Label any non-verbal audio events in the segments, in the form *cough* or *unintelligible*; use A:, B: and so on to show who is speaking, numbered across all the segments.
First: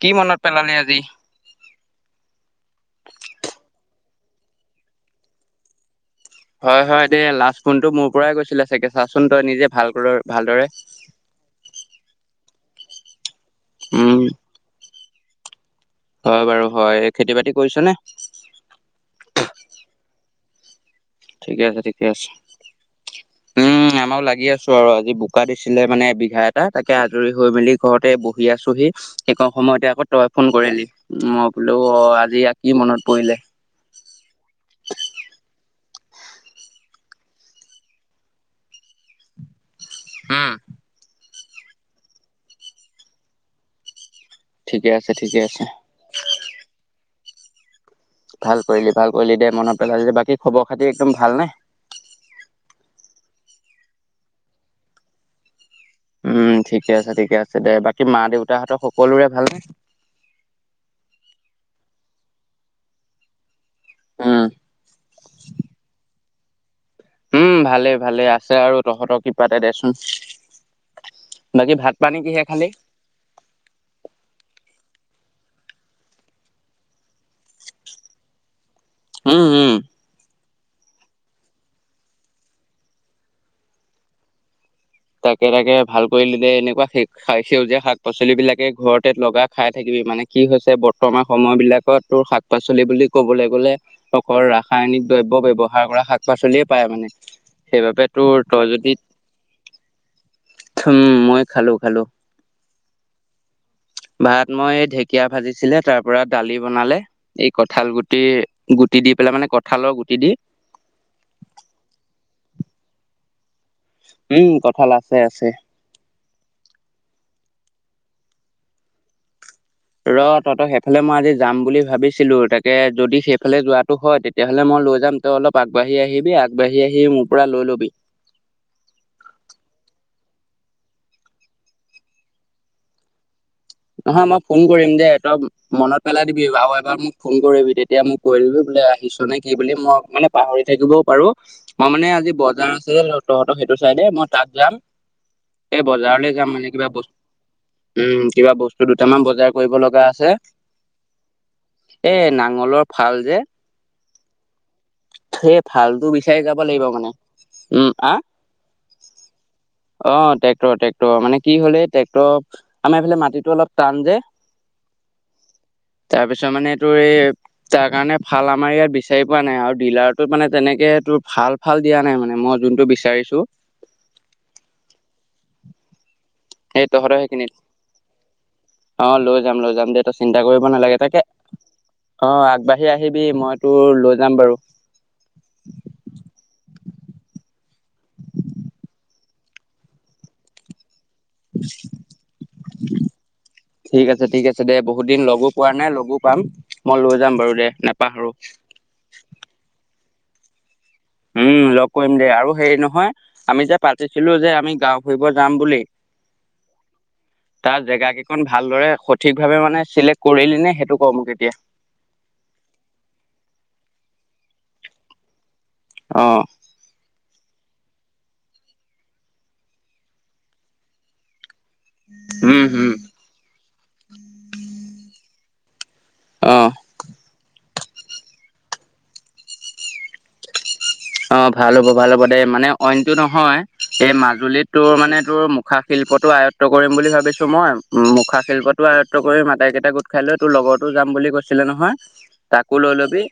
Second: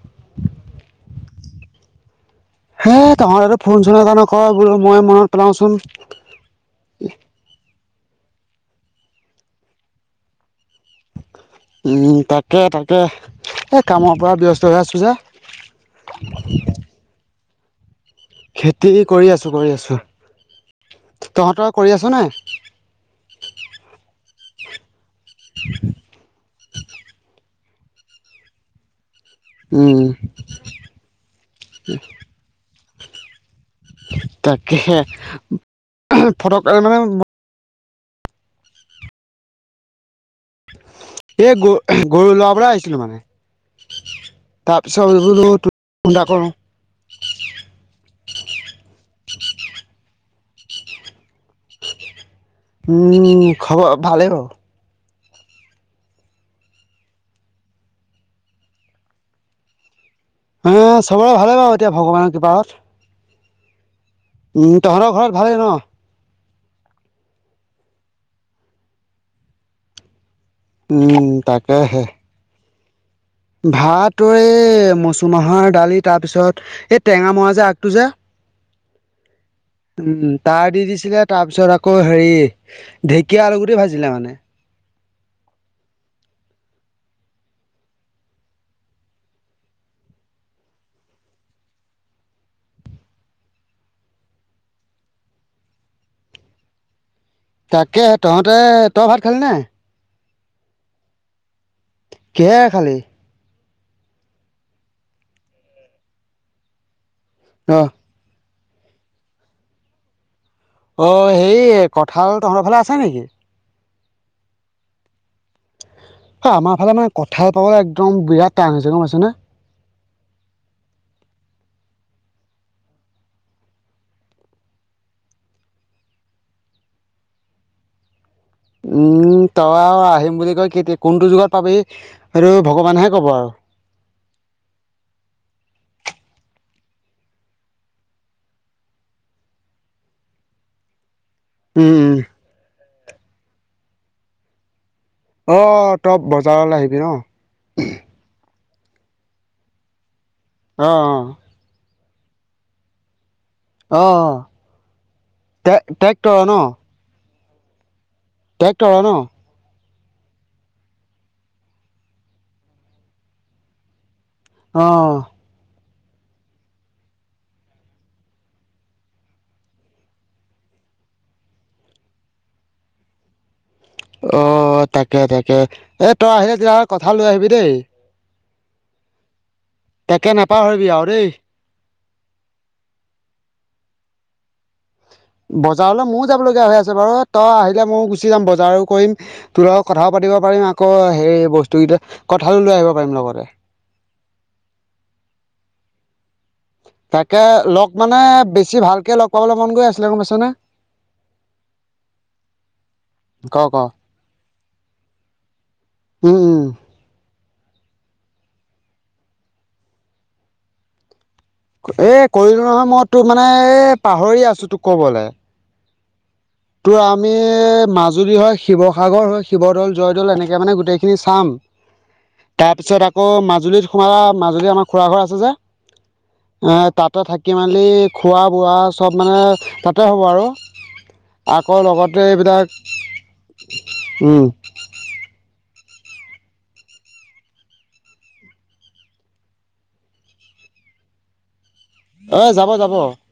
A: কি মনত পেলালে আজি?
B: হে তহঁতে তো ফোন চুন এতা নকৰ বোলো মই মনত পেলাওচোন।
A: হয় হয় এ লাষ্ট ফোনটো মোৰ পৰাই গৈছিলে চাগে চাচোন তই নিজে ভাল ভালদৰে।
B: উম তাকে তাকে এই
A: উম
B: কামৰ পৰা ব্যস্ত হৈ আছোঁ যে
A: হয় বাৰু হয় খেতি বাতি কৰিছ নে
B: খেতি কৰি আছোঁ কৰি আছোঁ
A: ঠিকে
B: তহঁতৰ
A: আছে
B: কৰি আছ
A: ঠিকে
B: নাই
A: আছে, উম আমাৰ লাগি আছো আৰু আজি ব বোকা দিছিলে মানে বিঘা এটা, তাকে আজৰি হৈ মেলি ঘৰতে বহি আছোহি। সেইকণ সময়তে আকৌ তই ফোন কৰিলি, মই বোলো অ আজি কি মনত পৰিলে?
B: তাকেহে *unintelligible* ফৰক মানে
A: উম
B: এ গৰু গৰু লৰাবলে আহিছিলো মানে।
A: ঠিকে আছে
B: তাৰপিছত
A: ঠিকে
B: বোলো
A: আছে
B: ফন এতা কৰো।
A: ভাল কৰিলি ভাল কৰিলি দে মনত পেলালি বাকী খবৰ খাতি একদম ভাল নাই।
B: উম খবৰ ভালে আৰু - -
A: উম ঠিকে আছে ঠিকে আছে দে বাকী মা দেউতাহঁতৰ সকলোৰে ভাল নে?
B: হ চবৰে ভালে বাৰু এতিয়া ভগৱানৰ কৃপাত। উম তহঁৰ ঘৰত ভালেই ন?
A: উম ভালে ভালে আছে আৰু তহঁতৰ কৃপাত এ দেচোন।
B: উম
A: বাকী ভাত পানী কিহে খালী?
B: ভাতৰ এই মচুমাহৰ দালি তাৰ পিছত এই টেঙা মৰা যে আগটো যে উম। তাৰ দি দিছিলে তাৰ পিছত আকৌ হেৰি ঢেঁকীয়া আলু গুটি ভাজিলে মানে।
A: তাকে তাকে ভাল কৰিলি দে এনেকুৱা সেউজীয়া শাক পাচলি বিলাক ঘৰতে লগাই খাই থাকিবি। মানে কি হৈছে বৰ্তমান সময় বিলাকত তোৰ শাক পাচলি বুলি ক'বলৈ গলে অকল ৰাসায়নিক দ্ৰব্য ব্যৱহাৰ কৰা শাক পাচলিয়ে পায় মানে। সেইবাবে
B: তাকেহে
A: তোৰ
B: তহঁতে
A: যদি
B: তই ভাত খালি নাই?
A: উম মই খালো। খালো
B: কি খালি?
A: ভাত মই এই ঢেকীয়া ভাজিছিলে তাৰপৰা দালি বনালে এই
B: অ
A: কঁঠাল গুটিৰ গুটি দি পেলাই মানে কঁঠালৰ গুটি দি
B: অ সেই কঁঠাল তহঁতৰ ফালে আছে নেকি?
A: উম কঁঠাল আছে আছে।
B: হ আমাৰ ফালে মানে কঁঠাল পাবলে একদম বিৰাট টান হৈছে, গম পাইছে নে?
A: ৰ তহঁত সেইফালে মই আজি যাম বুলি ভাবিছিলো, তাকে যদি সেইফালে যোৱাটো হয় তেতিয়াহলে মই লৈ যাম তই অলপ আগবাঢ়ি আহিবি আগবাঢ়ি আহি মোৰ পৰা লৈ লবি।
B: উম তই আও আহিম বুলি কৈ কেতিয়া কোনটো যুগত পাবিহি সেইটো ভগৱানেহে কব আৰু।
A: নহয় মই ফোন কৰিম দে, তই মনত পেলাই দিবি আৰু এবাৰ মোক ফোন কৰিবি তেতিয়া মোক কৈ দিবি দে আহিছ নে কি বুলি মই মানে পাহৰি থাকিবও পাৰো। মই
B: উম
A: মানে
B: উম
A: আজি বজাৰ আছে তহঁতৰ সেইটো চাইডে মই তাত যাম।
B: অ
A: এই
B: তই
A: বজাৰলে যাম মানে
B: বজাৰলৈ
A: কিবা
B: আহিবি ন?
A: বস্তু উম। কিবা বস্তু দুটামান বজাৰ কৰিব লগা আছে।
B: অ অ।
A: এ নাঙলৰ ফাল যে
B: অ অ
A: সেই ফালটো
B: ট্ৰেক্টৰ
A: বিচাৰি যাব লাগিব মানে, উম আ?
B: টেক্টৰৰ ন?
A: অ ট্ৰেকটৰ ট্ৰেক্টৰ মানে কি হল এই ট্ৰেক্টৰ আমাৰ এইফালে মাটিটো অলপ টান যে।
B: অঁহ।
A: তাৰপিছত মানে এইটো এই তাৰকাৰণে ফাল আমাৰ ইয়াত বিচাৰি পোৱা নাই আৰু ডিলাৰটো মানে তেনেক তেনেকে তোৰ ভাল ভাল দিয়া নাই মানে মই যোনটো বিচাৰিছো।
B: অ তাকে তাকে এ তই আহিলে তেতিয়া
A: সেই
B: হলে কঁঠাল
A: তহঁতৰ
B: লৈ আহিবি
A: সেইখিনিত
B: দেই।
A: অ লৈ লৈ যায় লৈ যাম দে তই
B: তাকে
A: চিন্তা কৰিব
B: নাপাহৰিবি
A: নালাগে
B: আৰু
A: তাকে
B: দেই
A: অ আগবাঢ়ি আহিবি মই তোৰ লৈ য যাম বাৰু
B: বজাৰলৈ ময়ো যাব লগগীয়া হৈ আছে বাৰু তই আহিলে ময়ো গুচি যাম বজাৰো কৰিম তোৰ লগত কথা পাতি, দিব পাৰিম আকৌ সেই বস্তু কেইটা কঠালো লৈ আহিব পাৰিম লগতে,
A: ঠিক আছে ঠিক আছে দে বহুত দিন লগো পোৱা নাই লগো পাম মই লৈ যাম
B: তাকে
A: বাৰু দে
B: লগ মানে
A: নেপাহৰো
B: বেছি ভালকে লগ পাবলৈ মন গৈ আছিলে গম পাইছেনে।
A: উম লগ কৰিম দেই আৰু হেৰি নহয়
B: ক
A: আমি
B: ক
A: যে পাতিছিলো যে আমি গাওঁ ফুৰিব যাম বুলি।
B: উম উম,
A: তাৰ জেগা কেইখন ভালদৰে সঠিক ভাৱে মানে চিলেক্ট কৰিলি নে সেইটো ক মোক এতিয়া।
B: এ কৰিলো নহয় মই তোৰ মানে এ পাহৰি আছো তোক কবলে।
A: অ
B: তোৰ আমি মাজুলী হয় শিৱসাগৰ হয় শিৱদ'ল জয়দৌল এনেকে মানে গোটেইখিনি চাম,
A: উম
B: তাৰ
A: হুম
B: পিছত আকৌ মাজুলীত সোমোৱা মাজুলী আমাৰ খুৰা ঘৰ আছে যে।
A: অ
B: এ টাটা থাকি মান। এলি খোৱা বোৱা চব মানে তাতে হ'ব আৰু
A: অ ভাল
B: আকৌ
A: হ'ব ভাল
B: লগতে
A: হ'ব দেই
B: এইবিলাক
A: মানে অইনতটো নহয় এই
B: উম
A: মাজুলীত তোৰ মানে তোৰ। মুখা শিল্পটো আয়ত্ব কৰিম বুলি ভাবিছো মই উ মুখা শিল্পতটো আয়ত্ব কৰিম আটাইকেইটা গোট খাই লৈ তোৰ লগ ঘৰতো যাম বুলি কৈছিলে নহয়।
B: অ যাব
A: তাকো লৈ
B: যাব অ
A: লবি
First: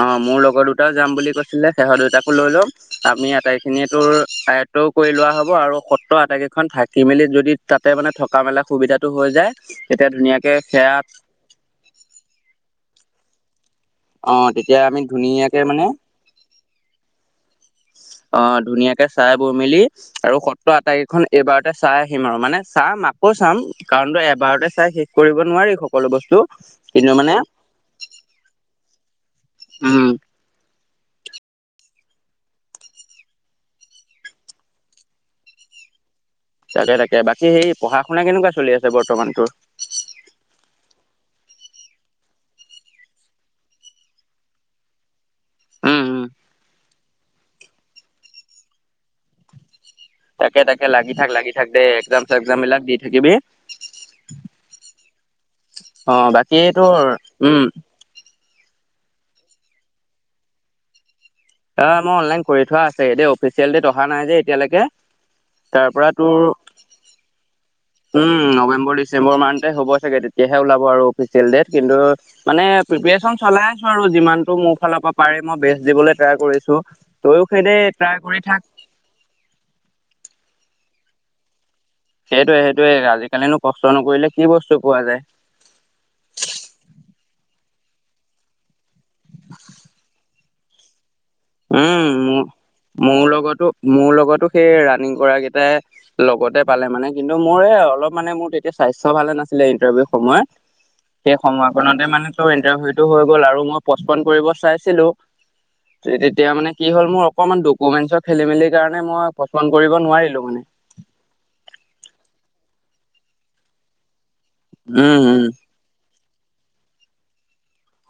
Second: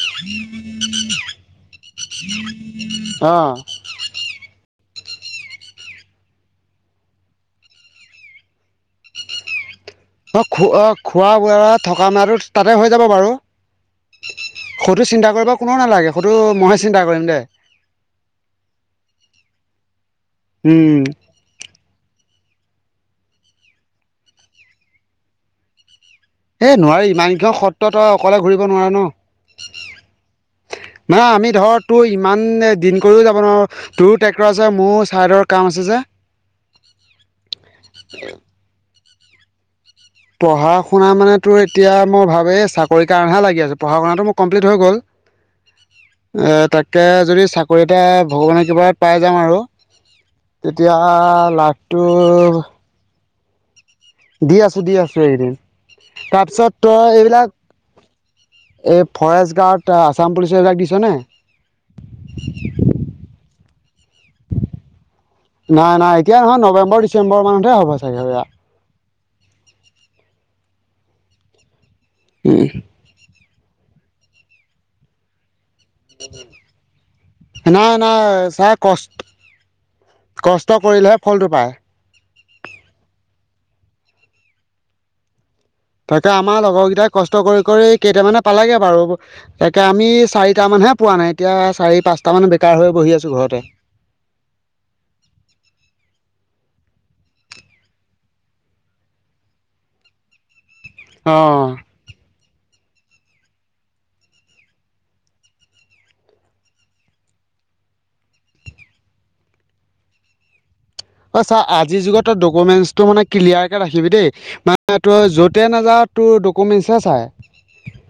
A: অ মোৰ লগৰ দুটাও যাম বুলি কৈছিলে। সিহত দুইটাকো লৈ লম আপুনি আটাই খিনিয় তোৰ এ সতও কৰি লোৱা হ'ব আৰু সত্ৰ আটাইকেইখন থাকি মেলি যদি তাতে মানে থকা মেলা সুবিধাটো হৈ যায়। তেতিয়া
B: অ
A: ধুনীয়াকে
B: খ অ
A: সেয়া
B: খোৱা বোৱা থকা মানটো তাতে হৈ যাব বাৰু
A: অ তেতিয়া আমি
B: সেইটো চিন্তা কৰিব
A: ধুনীয়াকে
B: কোননেো
A: মানে
B: নালাগে সেইটো মইয়ে চিন্তা কৰিম দেই
A: অ ধুনীয়াকে চাই বৈ মেলি আৰু সত্ৰ
B: উম
A: আটাইকেইখন এইবাৰতে চাই আহিম আৰু মানে চাম আকৌ চাম কাৰণ ত এবাৰতে চাই শেষ কৰিব নোৱাৰি সকলো বস্তু
B: এ নোৱাৰি
A: কিন্তু মানে
B: ইমানকিখন সত্ৰ তই অকলে ঘূৰিব নোৱাৰা ন
A: উম
B: মানে আমি ধৰ তোৰ ইমান দিন কৰিও যাব নোৱাৰো তোৰো ট্ৰেক্টৰ আছে মোৰ ছাইডৰ কাৰণ আছে যে
A: তাকে তাকে বাকী সেই পঢ়া শুনা কেনেকুৱা চলি আছে বৰ্তমান তোৰ
B: পঢ়া শুনা মানে তো এতিয়া মই ভাবেই চাকৰিৰ কাৰণেহে লাগি আছ পঢ়া শুনাটো মোৰ কমপ্লিট হৈ গ'ল
A: উম উম
B: এ তাকে যদি চাকৰি এটা ভগৱানে কিবা পাই যাওঁ আৰু
A: তাকে তাকে
B: তেতিয়া
A: লাগি থাক লাগি থাক দে
B: লাকটো
A: এক্জাম চেগজাম বিলাক দি থাকিবি
B: দি আছো দি আছো এইদিন
A: অ বাকী
B: তাৰপিছত
A: তোৰ
B: তই এইবিলাক
A: উম
B: এই ফৰেষ্ট গাৰ্ড আছাম পুলিচ এই বিলাক দিছনে
A: অ মই অনলাইন কৰি থোৱা আছে এই দে অফিচিয়েল ডট নাই যে এতিয়ালেকে তাৰ
B: নাই
A: পৰা
B: নাই এতিয়া
A: তোৰ
B: নহয় নৱেম্বৰ ডিচেম্বৰ মানতহে হ'ব চাগে
A: উম
B: সেয়া
A: নৱেম্বৰ ডিচেম্বৰ মানতে হ'ব চাগে তেতিয়াহে ওলাব আৰু অফিচিয়েল ডেট কিন্তু মানে প্ৰিপৰেচন চলাই আছো আৰু যিমানটো মোৰ ফালৰ পৰা পাৰে মই বে দিবলৈ ট্ৰাই কৰিছো তইয়ো
B: নাই
A: সেই
B: নাই
A: ট্ৰাই কৰি থাক
B: ছাৰ কষ্ট কষ্ট কৰিলেহে ফলটো পায়
A: সেইটোয়ে সেইটোয়ে আজিকালিনো কষ্ট নকৰিলে কি বস্তু পোৱা যায়
B: তাকে আমাৰ লগৰ কেইটাক কষ্ট কৰি কৰি কেইটামানে পালোগে বাৰু তাকে আমি চাৰিটা মানে হে পোৱা নাই এতিয়া চাৰি
A: উম
B: পাঁচটা মান
A: মোৰ
B: বেকাৰ হৈ বহি
A: মোৰ
B: আছো ঘৰতে।
A: লগতো মোৰ লগতো সেই ৰানিং কৰা কেইটাই লগতে পালে মানে কিন্তু মোৰ অলপ মানে মোৰ তেতিয়া স্বাস্থ্য ভালে নাছিলে ইণ্টাৰভিউৰ সময়ত সেই
B: অ'।
A: সময়কনতে মানে তোৰ ইটাৰভি টো হৈ গ'ল আৰু, মই পচপন কৰিব চাইছিলো তেতিয়া মানে কি হ'ল মোৰ অকমান ডকুমেন্টৰ খেলি মেলি কাৰণে মই পচন্দ কৰিব নোৱাৰিলো মানে।
B: অ চা আজিৰ যুগত তই ডকুমেন্টচটো মানে ক্লিয়াৰকে ৰাখিবি দেই। মানে
A: উম
B: তই
A: উম
B: যতে নাযাৱ তোৰ ডকুমেন্টছহে চাই।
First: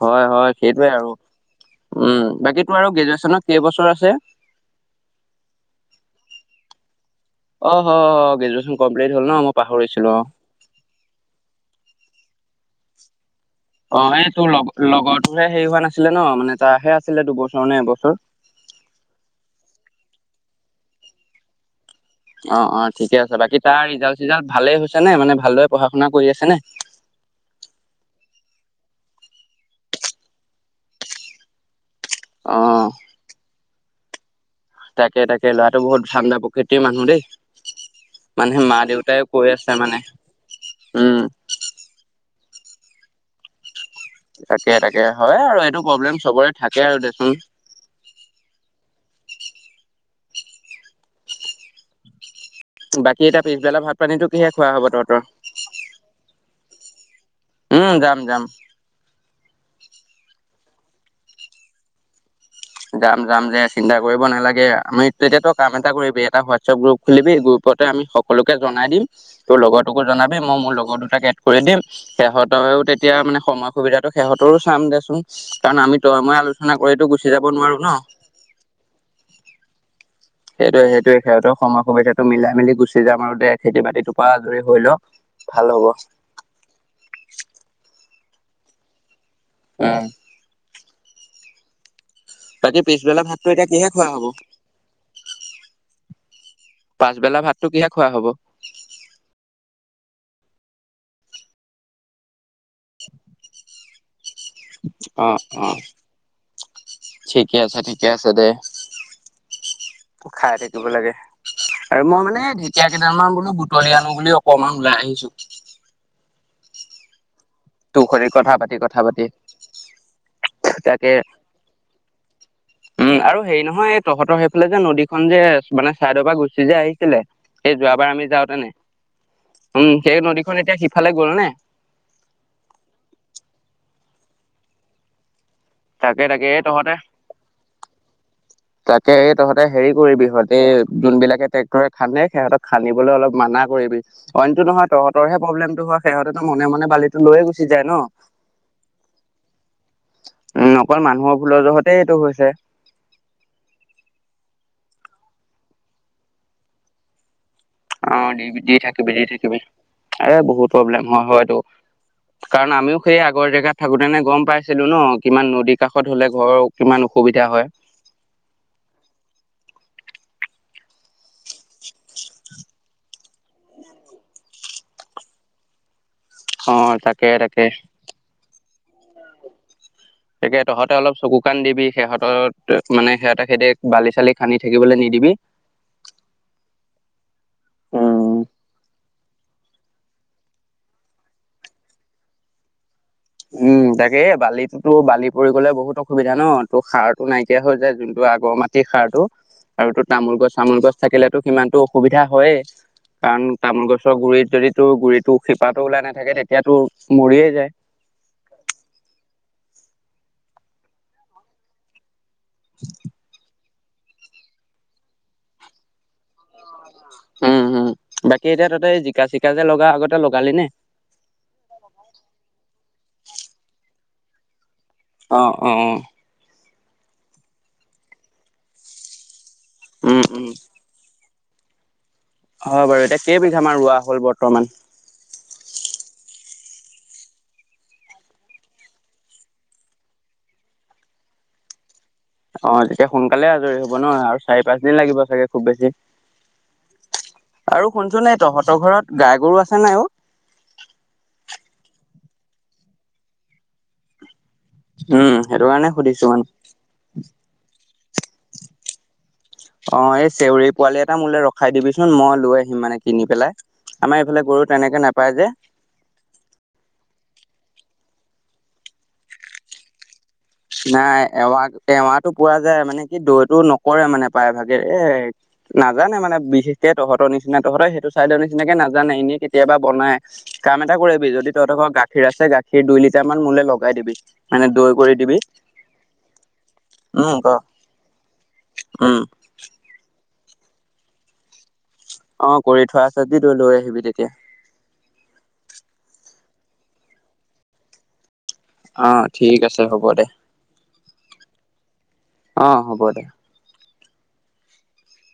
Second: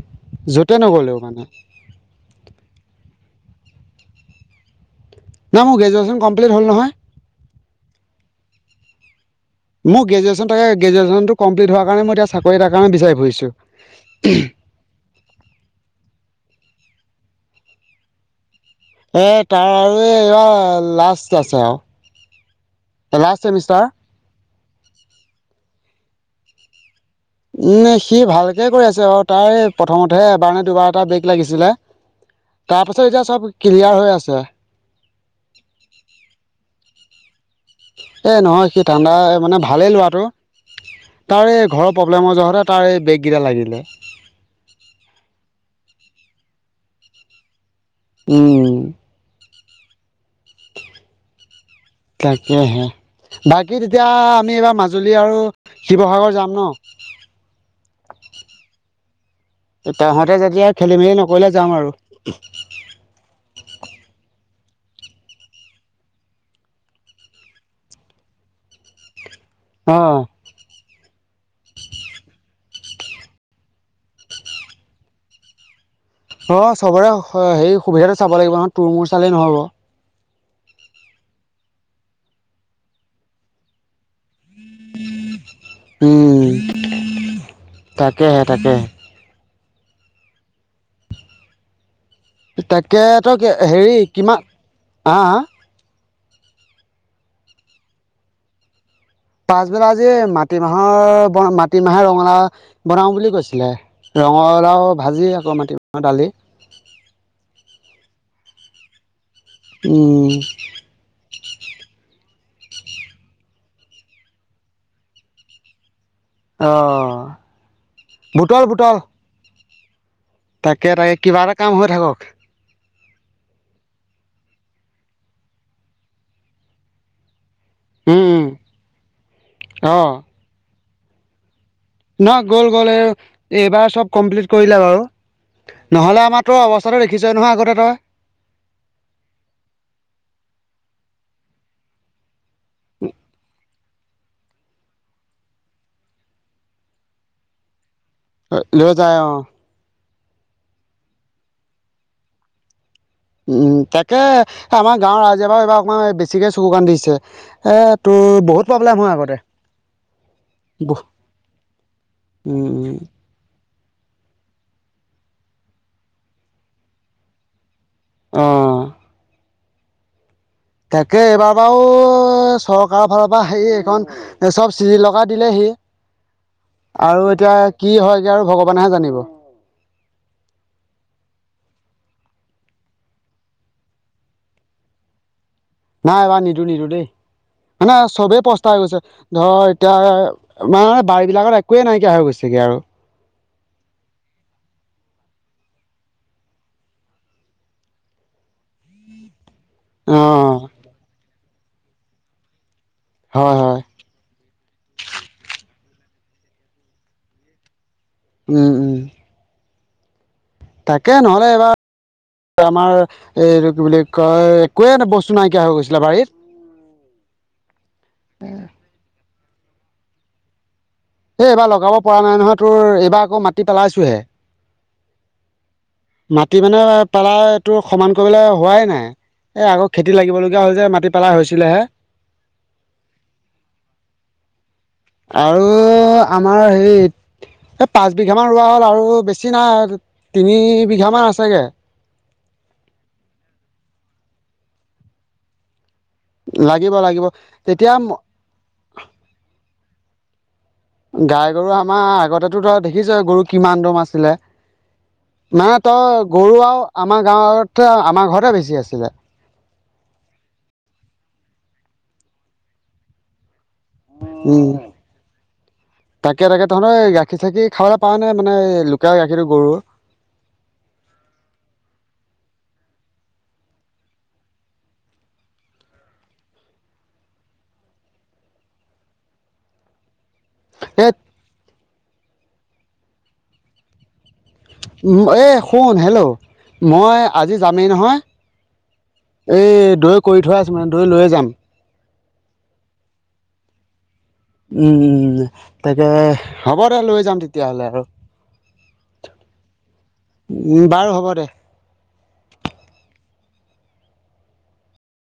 A: হয় হয়
B: য'তে
A: সেইটোয়ে আৰু,
B: নগ'লেও মানে।
A: উম বাকী আৰু গ্ৰেজুৱেচনত কেইবছৰ আছে?
B: নাই মোৰ গ্ৰেজুৱেশ্যন কমপ্লিট হ'ল নহয়।
A: অহ গ্ৰেজুুৱচন কমপ্লিট হল ন ম
B: মোৰ গ্ৰেুৱেচন তাকে গ্ৰেজুৱেশ্যনটো কমপ্লিট হোৱাৰ কাৰণে মই এতিয়া চাকৰি এটাৰ কাৰনে বিচাৰি ফুৰিছো।
A: অ এই তোৰ লগ লগৰ তোৰহে হেৰি হোৱা নাছিলে ন মানে তাৰহে আছিলে দুবছৰ নে এবছৰ?
B: এ তাৰ আৰু এইবাৰ লাষ্ট আছে আও।
A: অ অ ঠিকে আছে বাকী তাৰ ৰিজাল চিজাল ভালে হৈছে নে মানে ভালদৰে পঢ়া শুনা কৰি আছে নে
B: উ সি ভালকে কৰি আছে বাৰ তাই প্ৰথমতেহে এবাৰ নে দুবাৰ এটা ব্ৰেক লাগিছিলে
A: অ
B: তাৰ পিছত এতিয়া চব ক্লিয়াৰ হৈ আছে।
A: তাকে তাকে ল'ৰাটো বহুত ঠাণ্ডা প্ৰকৃতিৰ মানুহ দেই।
B: এই
A: মানে
B: নহয়
A: মা
B: সি ঠাণ্ডা
A: দেউতাই কৈ
B: মানে
A: আছে
B: ভালেই লোৱাটো।
A: উম
B: তাৰ এই ঘৰৰ প্ৰব্লেমৰ যহতে তাৰ এই বেগ কেইটা লাগিলে।
A: তাকে তাকে হয় আৰু এইটো প্ৰব্লেম চবৰে থাকে আৰু দেচোন।
B: ও' তাকেহে
A: বাকী এতিয়া পিছবেলা
B: বাকী
A: ভাত
B: তেতিয়া
A: পানীটো কিহে
B: আমি
A: খোৱা
B: এইবাৰ
A: হ'ব
B: মাজুলী
A: তহঁতৰ
B: আৰু শিৱসাগৰ যাম ন-া উ *unintelligible*
A: উম যাম যাম।
B: তহঁতে যেতিয়া খেলি মেলি নকৰিলে যাওঁ আৰু।
A: যাম যাম যে চিন্তা কৰিব নালাগে, আমি তেতিয়া তই কাম এটা কৰিবি এটা হোৱাটছএপ গ্ৰুপ খুলিবি গ্ৰুপ তে আমি সকলোকে জনাই দিম তোৰ লগৰটোকো
B: অ'।
A: জনাবি মই মোৰ লগৰ দুটাকে কৰি দিম, সিহঁতৰও তেতিয়া মানে সময় সুবিধাটো সিহঁতৰো চাম দেচোন কাৰণ আমি ত তই মই আলোচনা কৰিটো গুছি
B: হয় সেই সুবিধাটো চাব লাগিব নহয়, তোৰ মোৰ চালেই নহ'ব।
A: সেইটোৱে সেইটোয়ে সিহঁতৰ সময় সময় সুবিধাতো মিলাই মিলি গুচি যাম আৰু দে খেতি বাতিটোৰ পৰা আজৰি হৈ ল।
B: উম তাকেহে তাকেহে।
A: উম বাকী
B: তাকে
A: পিছবেলা
B: তই
A: ভাতটো এতিয়া কিহে
B: হেৰি
A: খোৱা হ'ব?
B: কিমান হা হা?
A: পাছবেলা ভাতটো কিহে খোৱা হ'ব?
B: পাছবেলা আজি মাটিমাহৰ বনা মাটিমাহে ৰঙালাও বনাও বুলি কৈছিলে। ৰঙালাও ভাজি
A: অ',
B: আকৌ
A: অ',
B: মাটি মাহৰ দালি।
A: ঠিকে আছে ঠিকে আছে দে
B: উম
A: খাই থাকিব লাগে, আৰু মই মানে ঢেকীয়া কেই দাল মান বোলো বুটলি আনো বুলি অকমান ওলাই আহিছো।
B: অ'
A: তোৰ সতে কথা
B: বুটল
A: পাতি
B: বুটল
A: কথা পাতি
B: তাকে তাকে কিবা এটা কাম হৈ থাকক।
A: উম আৰু হেৰি নহয় এ তহতৰ সেইফালে যে নদীখন যে মানে ছাইডৰ পৰা গুচি যে আহিছিলে সেই যোৱাবাৰ আমি
B: উম উম
A: যাওঁতেনে উম সেই নদীখন এতিয়া সিফালে গল নে
B: নহ গ'ল গ'ল এই এইবাৰ চব কমপ্লিট কৰিলে বাৰু।
A: তাকে
B: নহ'লে
A: তাকে
B: আমাৰতো
A: এই তহঁতে
B: অৱস্থাটো দেখিছই নহয় আগতে তই।
A: তাকে এই তহঁতে হেৰি কৰিবি হঁতে এই যোনবিলাক ট্ৰেক্টৰে খান্দে, সিহঁতক খান্দিবলৈ অলপ মানা কৰিবি। অইনটো নহয় তহঁতৰহে প্ৰব্লেমটো হয়। সিহঁতেতো মনে মনে বালিটো লৈয়ে গুচি যায় ন।
B: লৈ যায় অঁ।
A: উম অকল মানুহৰ ভুলৰ জহতে এইটো হৈছে।
B: উম তাকে আমাৰ গাঁৱৰ ৰাইজে বাৰু এইবাৰ অকমান বেছিকে চকু কাণ দিছে। এ
A: অ
B: তোৰ
A: দি
B: বহুত
A: দি
B: প্ৰব্লেম
A: থাকিবি
B: হয়
A: দি
B: আগতে
A: থাকিবি এ বহুত
B: উম
A: প্ৰব্লেম হয় হয়টো। কাৰণ
B: উম
A: আমিও সেই আগৰ জেগাত থাকোতেনে গম পাইছিলো ন কিমান নদীৰ কাষত হলে ঘৰৰ কিমান অসুবিধা হয়।
B: অঁ। তাকে এইবাৰ বাৰু চৰকাৰৰ ফালৰ পৰা সেই এইখন চব চিৰি লগাই দিলেহি
A: অ তাকে
B: আৰু
A: তাকে
B: এতিয়া কি হয় গে আৰু ভগৱানেহে জানিব।
A: তাকে তহঁতে অলপ চকু কাণ দিবি সিহঁতৰ মানে সিহঁতে সেতে বালি চালি খান্দি থাকিবলৈ নিদিবি।
B: নাই এইবাৰ নিদো নিদো দেই, মানে
A: উম
B: চবেই পস্তাই গৈছে। ধৰ এতিয়া মানে বাৰী বিলাকত একোৱে নাইকিয়া হৈ গৈছেগে আৰু।
A: উম তাকে এ বালিতো বালি পৰি গ'লে বহুত অসুবিধা ন তো সাৰটো নাইকিয়া হৈ যায়। যোনটো আগৰ মাটিৰ সাৰটো আৰু তোৰ তামোল গছ
B: অঁ
A: চামোল গছ থাকিলেতো সিমানতো অসুবিধা হয়েই, কাৰণ
B: হয় হয়
A: তামোল গছৰ গুৰিত যদি তোৰ গুৰিটো শিপাটো ওলাই নাথাকে তেতিয়া তোৰ মৰিয়ে যায়।
B: উম উম। তাকে নহ'লে এইবাৰ আমাৰ এই কি বুলি কয় একোৱে ন বস্তু নাইকিয়া হৈ গৈছিলে বাৰীত।
A: উম হু বাকী এতিয়া তহঁতে জিকা চিকা যে লগা আগতে লগালি নে?
B: এই এইবাৰ লগাব পৰা নাই নহয় তোৰ এইবাৰ আকৌ মাটি পেলাইছোহে।
A: অ অঁ।
B: মাটি মানে পাৰা এইটো সমান কৰিবলৈ হোৱাই নাই। এ আকৌ খেতিত
A: উম
B: লাগিব
A: উম।
B: লগীয়া হল যে মাটি পেলাই হৈছিলেহে।
A: হয় বাৰু এতিয়া কেইবিঘামান ৰোৱা হ'ল বৰ্তমান।
B: আৰু আমাৰ হেৰি এই পাঁচ বিঘামান ৰোৱা হ'ল আৰু বেছি নাই তিনি বিঘামান আছেগে।
A: অ তেতিয়া সোনকালে আজৰি হব ন আৰু চাৰি পাঁচ দিন লাগিব চাগে? খুব বেছি।
B: লাগিব লাগিব তেতিয়া
A: আৰু শুনচোন এই তহঁতৰ ঘৰত গাই গৰু আছেন নাই অ?
B: গাই গৰু আমাৰ আগতেতো ধৰা দেখিছই গৰু কিমান দম আছিলে।
A: উম সেইটো
B: মানে
A: কাৰণে
B: তই
A: সুধিছো মানে।
B: গৰু আৰু আমাৰ গাঁৱতে আমাৰ ঘৰতে বেছি আছিলে।
A: অ এই চেউৰী পোৱালি এটা মোলে ৰখাই দিবিচোন মই লৈ আহিম মানে কিনি পেলাই। আমাৰ এইফালে গৰু
B: উম
A: তেনেকে নাপায় যে।
B: তাকে তাকে তহত এই গা - - - গাখীৰ চাখীৰ খাৱলৈ পাও নে মানে লুকেই গাখীৰটো গৰুৰ।
A: নাই এৱা এৱাটো পোৱা যায় মানে কি দৈটো নকৰে মানে প্ৰায় ভাগে এ নাজানে মানে বিশেষকে তহঁতৰ নিচিনা তহঁতৰ সেইটো ছাইডৰ নিচিনাকে নাজানে এনেই কেতিয়াবা বনাই। কাম এটা
B: এই
A: কৰিবি যদি তহঁতৰ ঘৰ গাখীৰ আছে গাখীৰ দুই লিটাৰ মান মোলে লগাই দিবি। মানে দৈ কৰি দিবি।
B: এই শুন হেল্ল' মই
A: উম ক
B: আজি যামেই নহয়
A: উম
B: এই দৈ কৰি থৈ দিয়া আছে মানে দৈ লৈ যাম।
A: অ কৰি থোৱা আছে যদি তই লৈ আহিবি তেতিয়া
B: উম উম তাকে হ'ব দে লৈ যাম তেতিয়াহ'লে আৰু।
A: অ ঠিক আছে হ'ব দে।
B: উম, বাৰু হ'ব দে।
A: অ হ'ব দে।